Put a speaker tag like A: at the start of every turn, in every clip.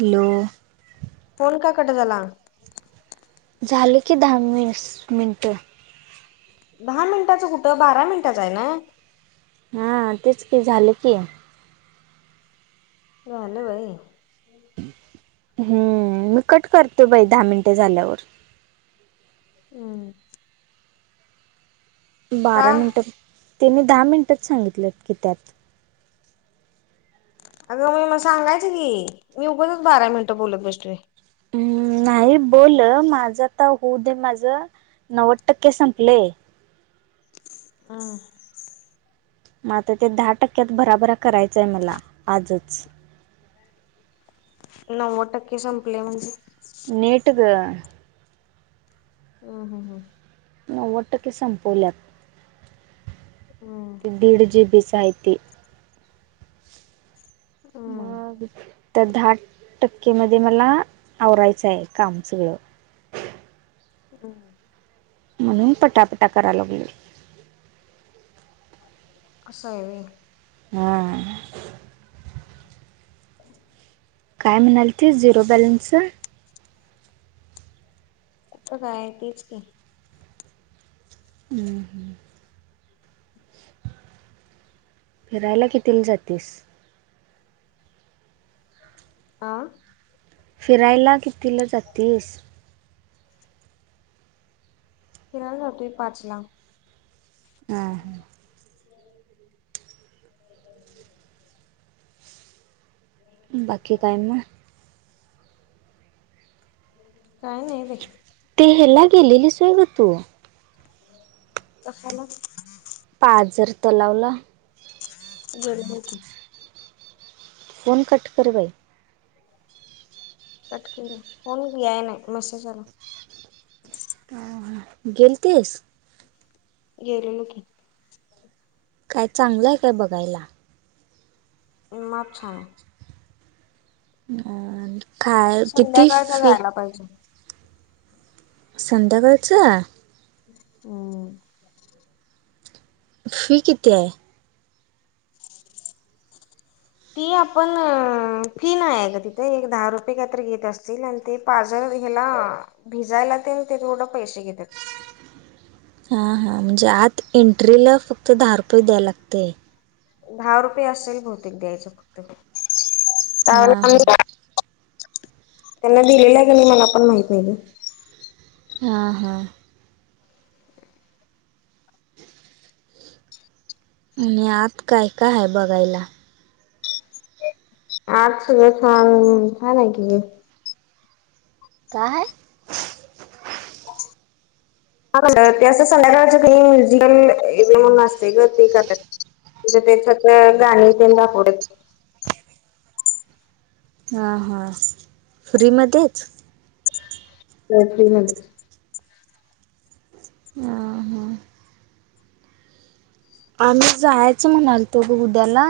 A: Hello.
B: Phone का cut झाला?
A: झालं की दहा मिन मिनटं.
B: दहा मिनिटाचं कुठं बारा मिनिटाचं आहे ना.
A: हा तेच की झालं की.
B: झाल होय.
A: हम्म मी कट करते बाई दहा मिनटे झाल्यावर.
B: हम्म. का?
A: बारा मिनटं त्याने दहा मिनिटंच सांगितलेत की त्यात.
B: अगं मी म सांगायचं की मी उगतच बारा मिनटं बोलत बसले.
A: हम्म नाही बोल माझता होऊ दे माझ नव्वद टक्के संपलेय
B: हं.
A: म अता ते दहा टक्क्यात भराभरा करायचा आहे मला आजच.
B: नव्वद टक्के संपले म्हणजे?
A: नेट गं
B: ह ह.
A: नव्वद टक्के संपवल्यात
B: हम्म
A: दीड जी, बी च आहे ते.
B: हम्म हम्म
A: मग.. तर दहा टक्केमध्ये मला आवरायचं आहे काम सगळं
B: हम.
A: म्हणून पटापटा करा लागलोय.
B: अस आहे वे.
A: हा. काय म्हणाल तिस झिरो बॅलेन्सच.
B: कुठे काय तेच की.
A: हम. फिरायला कितीला जातीस?
B: आ.
A: फिरायला कितीला जातीस?
B: खेळायला जातोय पाच ला.
A: हा.
B: [inaudible]
A: बाकी काय मंग?
B: काय नाही बाई.
A: ते हेला गेलेलीस होय ग तू?
B: कशाला.
A: पाजर तलाव ला.
B: [unintelligible]
A: फोन कट कर बाई.
B: कट केला फोन ये नाही मेसेज आला.
A: गेलतीस?
B: गेलेलो की.
A: काय चांगलंय काय बघायला?
B: माप छान आहे.
A: [unintelligible] य किती
B: संध्याकाळचा
A: फी?
B: जायला पाहिजे.
A: संध्याकाळचं.
B: हम्.
A: फी किती आहे?
B: फी आपण फी नाही आहे ग तिथं एक दहा रुपये काहीतरी घेत असतील आ ते पाजर ह्याला भिजायला तेन ते थोडं पैसे घेतात
A: हा हा म्हणजे आत एंट्रीला फक्त दहा रुपये द्याय लागतय.
B: दहा रुपये असेल बहुतेक द्यायचं फक्त
A: हां हां
B: [unintelligible] त्यांना दिलेल्या आहे [unintelligible] मला पण माहित नाही ग.
A: हां हां. आणि आत काय काय हाय बघायला.
B: आज सगळं छान, छान आहे की ग.
A: काय?
B: [unintelligible] सळ्याकालच [unintelligible] असते ग ते [unintelligible] गाणी ते दाखव.
A: हां हां, फ्रीमध्येच.
B: [unintelligible]
A: हा हा. आम्ही जायच म्हणालतो ग उद्याला.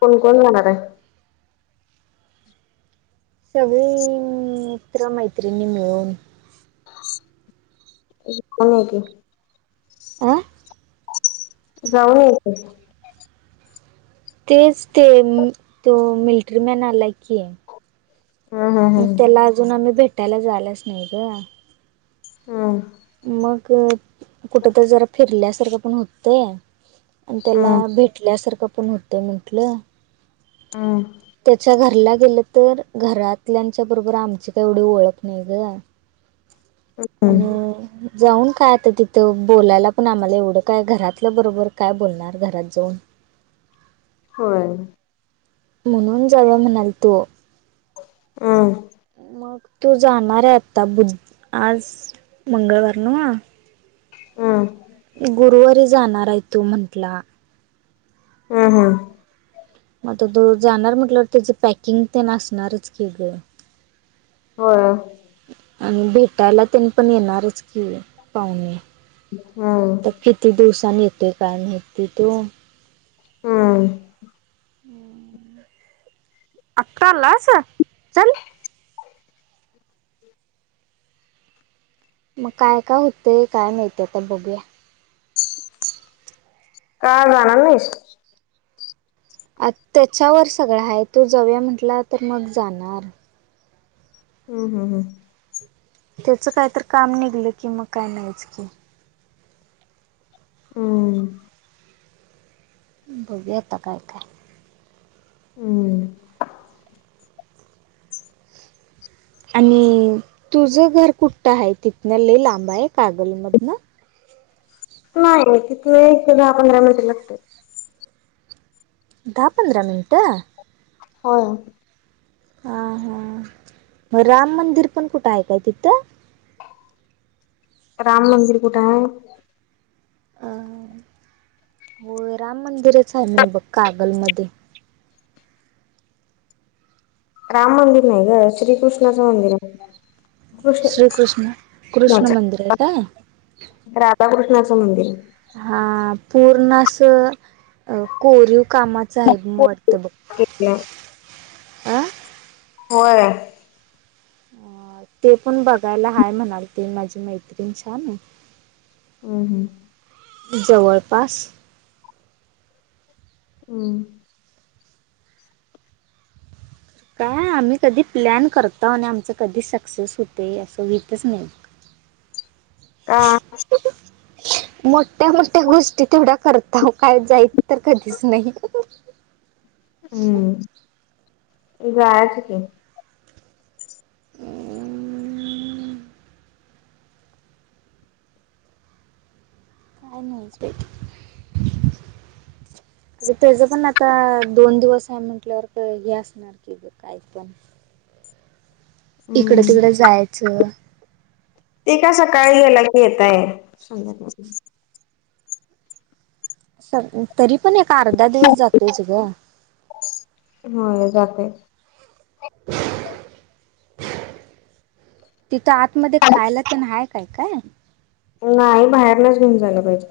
B: कोण कोण जाणार आहे?
A: सगळी मित्र मैत्रिणी मिळून.
B: [unintelligible]
A: आ.
B: जाऊन एकदा.
A: तेच ते तो मिलिट्री मॅन आलाय की
B: हम्म हम्म
A: मग
B: हम्म
A: त्याला अजून आम्ही भेटायला जाईलच नाही ग.
B: हम्.
A: मग कुठ तर जरा फिरल्यासारखं पण होतंय. आणि त्याला
B: हम्म
A: भेटल्यासारखं पण होतंय म्हंटलं.
B: हम.
A: त्याच्या घरला गेलं तर घरातल्याच्या बरोबर आमची का एवढी ओळख नाही ग.
B: हम्म
A: आणि जाऊन काय आता तिथं बोलायला पण आम्हाला एवढं काय घरातलं बरोबर काय बोलणार घरात जाऊन
B: होय
A: म्हणून जाऊया म्हणालतो
B: हं.
A: मग तू जाणार आहे आता बुध आज मंगळवार नव.
B: हम.
A: गुरुवारी जाणार आहे तू म्हंटला.
B: हम हम.
A: मग आता तो जाणार म्हटलंवर त्याच पॅकिंग तेन नसणारच की ग.
B: हो.
A: आणि भेटायला त्यांनी पण येणारच की पाहुणे
B: हम्म
A: आता किती दिवसनी येते काय माहिती तो
B: हम्म.
A: आता आलास चल मग काय काय होतय काय माहिती आता बघूया.
B: काय जाणार नाहीस
A: आ त्याच्यावर सगळं आहे त्यो जाऊया म्हटल्यावर तर मग जाणार.
B: हम् हम हं.
A: त्याचं काहीत काम निघलं की मग काय नाहीच की
B: हम्म.
A: बघूया आता काय काय?
B: हम्म.
A: आणि तुझं घर कुठठं आहे तिथन ल लांबा आहे कागलमधनं
B: नाही तिथ दहा पंधरा मिनिट लागतात.
A: दहा पंधरा मिनटं.
B: हो.
A: हा हा मग राम मंदिर पण कुठं आहे काय तिथं.
B: राम मंदिर कठ हाय
A: अ होय राम मंदिरच आहे म्हण बघ कागलमध्ये
B: राम मंदिर नाही ग श्रीकृष्णाचं मंदिर आहे. कृष्ण
A: श्रीकृष्ण कृष्ण मंदिर आहे काय.
B: राधाकृष्णाचं मंदिर.
A: हा पूर्ण असं कोरीव कामाचं आहे वाटतं बघ
B: [unintelligible]
A: अ
B: होय
A: ते पण बघायला हाय म्हणाल ते माझी मैत्रीिण छान.
B: हम् हम
A: जवळपास
B: हम्म
A: काय आम्ही कधी प्लॅन करताव आणि आमच कधी सक्सेस होते असं हुईतच नाही
B: का
A: बघ. [unintelligible] मोठ्या मोठ्या गोष्टी तेवढ्या करताव काय जाय. तर कधीच नाही..
B: हम्म इ गयाच क.
A: काय नव्हंच बाई. अ त्याच पण आता दोन दिवस आहे म्हटल्यावर का हे असणार की काही पण इकडं
B: हम्म
A: तिकडं जायचं..
B: ते का सकाळी गेला की येतय.
A: तरी पण एक अर्धा दिवस जातोच ग.
B: हो जाते.
A: [unintelligible] तिथं आतमध्येध्ये खायला तर नाहीय काय काय.
B: नाही बाहेर नाहीच घेऊन जालं पाहिजे.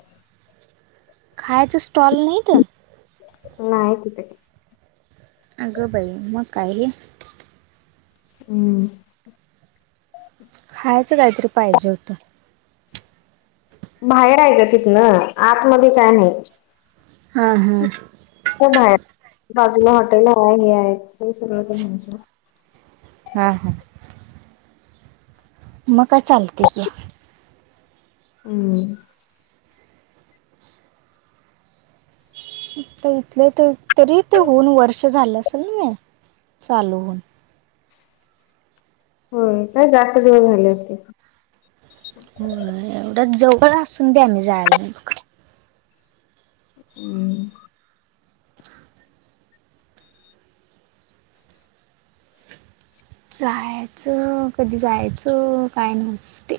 A: खायच स्टॉल नाही तर.
B: नाही तिथे.
A: अगं भाई मकायले.
B: हम्म.
A: खायचं काहीतरी पाहिजे होतं.
B: बाहेर ऐका तिथ ना आतमध्येध्ये काय नाही.
A: हा हा.
B: प आहे बाजूला हॉटेल आहे हे आहे सर म्हण.
A: हां हां. मग काय चालते की.
B: हम्म.
A: इथलं तर तरी ते होऊन वर्ष झालं असेल ना म चालू होऊन.
B: हो काय जास्त दिवस झाले असते.
A: हो एवढं जवळ असून बी आम्ही जायला.
B: हम्.
A: जायचं कधी जायचं काय नसते.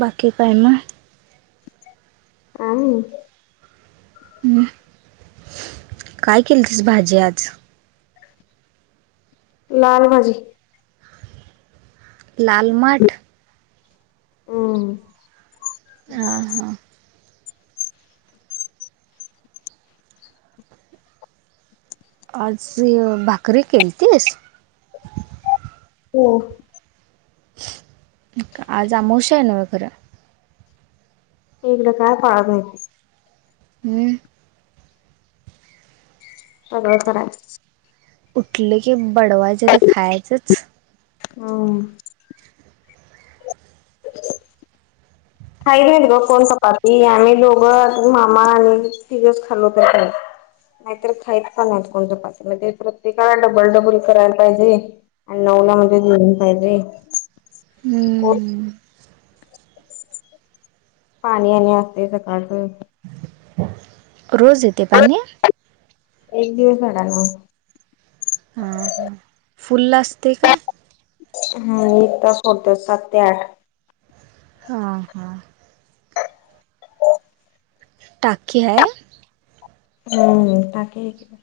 A: बाकी कायमा.
B: अ.
A: हम् काय केलं तस भाजी आज.
B: लाल माजी.
A: लालमाठ. हा हा.
B: हम्म.
A: आज भाकरी केलतीस.
B: हो.
A: ठी आज आमवश आहे नव्या घरं.
B: एकगड काय फळतयच.
A: हम्म.
B: न.
A: उठले की बडवायच ते खायचंच.
B: ह.
A: [unintelligible]
B: खाईले ग कोण चपाती आम्ही दोघं मामा आणि तिथस खाल्लो तर काही. नाहीतर खायच प नाही कोण चोपाचे म्हणजे प्रत्येकाला डबल डबल करायला पाहिजे. आणि नऊला म्हणजे जेनहिे.
A: हम्म.
B: पाणी आणि असते सकाळच.
A: रोज येते पा.
B: एक दिवस हडा मग.
A: हां हां फुल् ला असते काय.
B: हम् इ त सोडत सात ते आठ.
A: हां हां. टाकीी आहे.
B: हम्म टाकी आहे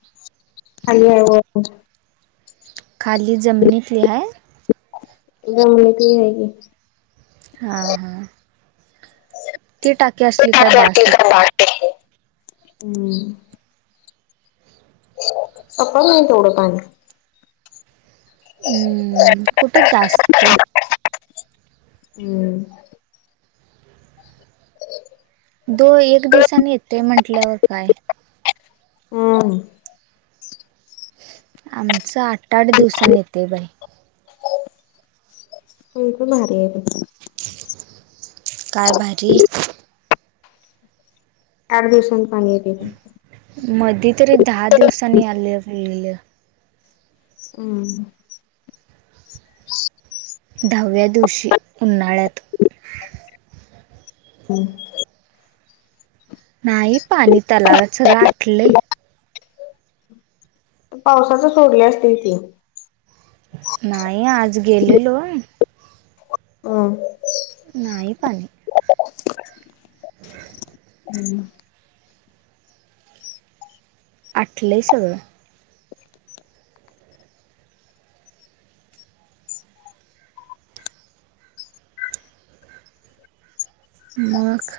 B: खाली आहे
A: खाली जमिनीतली हाय.
B: [unintelligible]
A: हां हां. ती टाकी असली काय बास होतय.
B: हम्म. सपत नाही तेवढ पाणी.
A: हम्म कुठं जास्त.
B: हम्म.
A: दो एक दिवसानी येतय म्हंटल्यावर काय.
B: हम्म.
A: आमचं आठ आठ दिवसांनी येतय बाई.
B: तुमचं भारी आहे बाई.
A: काय भारी?
B: आठ दिवसानी पाणी येतय ते.
A: मधी तरी दहा दिवसांनी आले लागलेल.
B: हम्म.
A: दहाव्या दिवशी उन्हाळ्यात.
B: हं
A: नाही पाणी तलाव सगळं आटलय.
B: पावसाचं सोडले असतील कि?
A: नाही आज गेलेलो.
B: हम्म.
A: नाही पाणी.
B: हम्म.
A: आठलंय सगळं. मग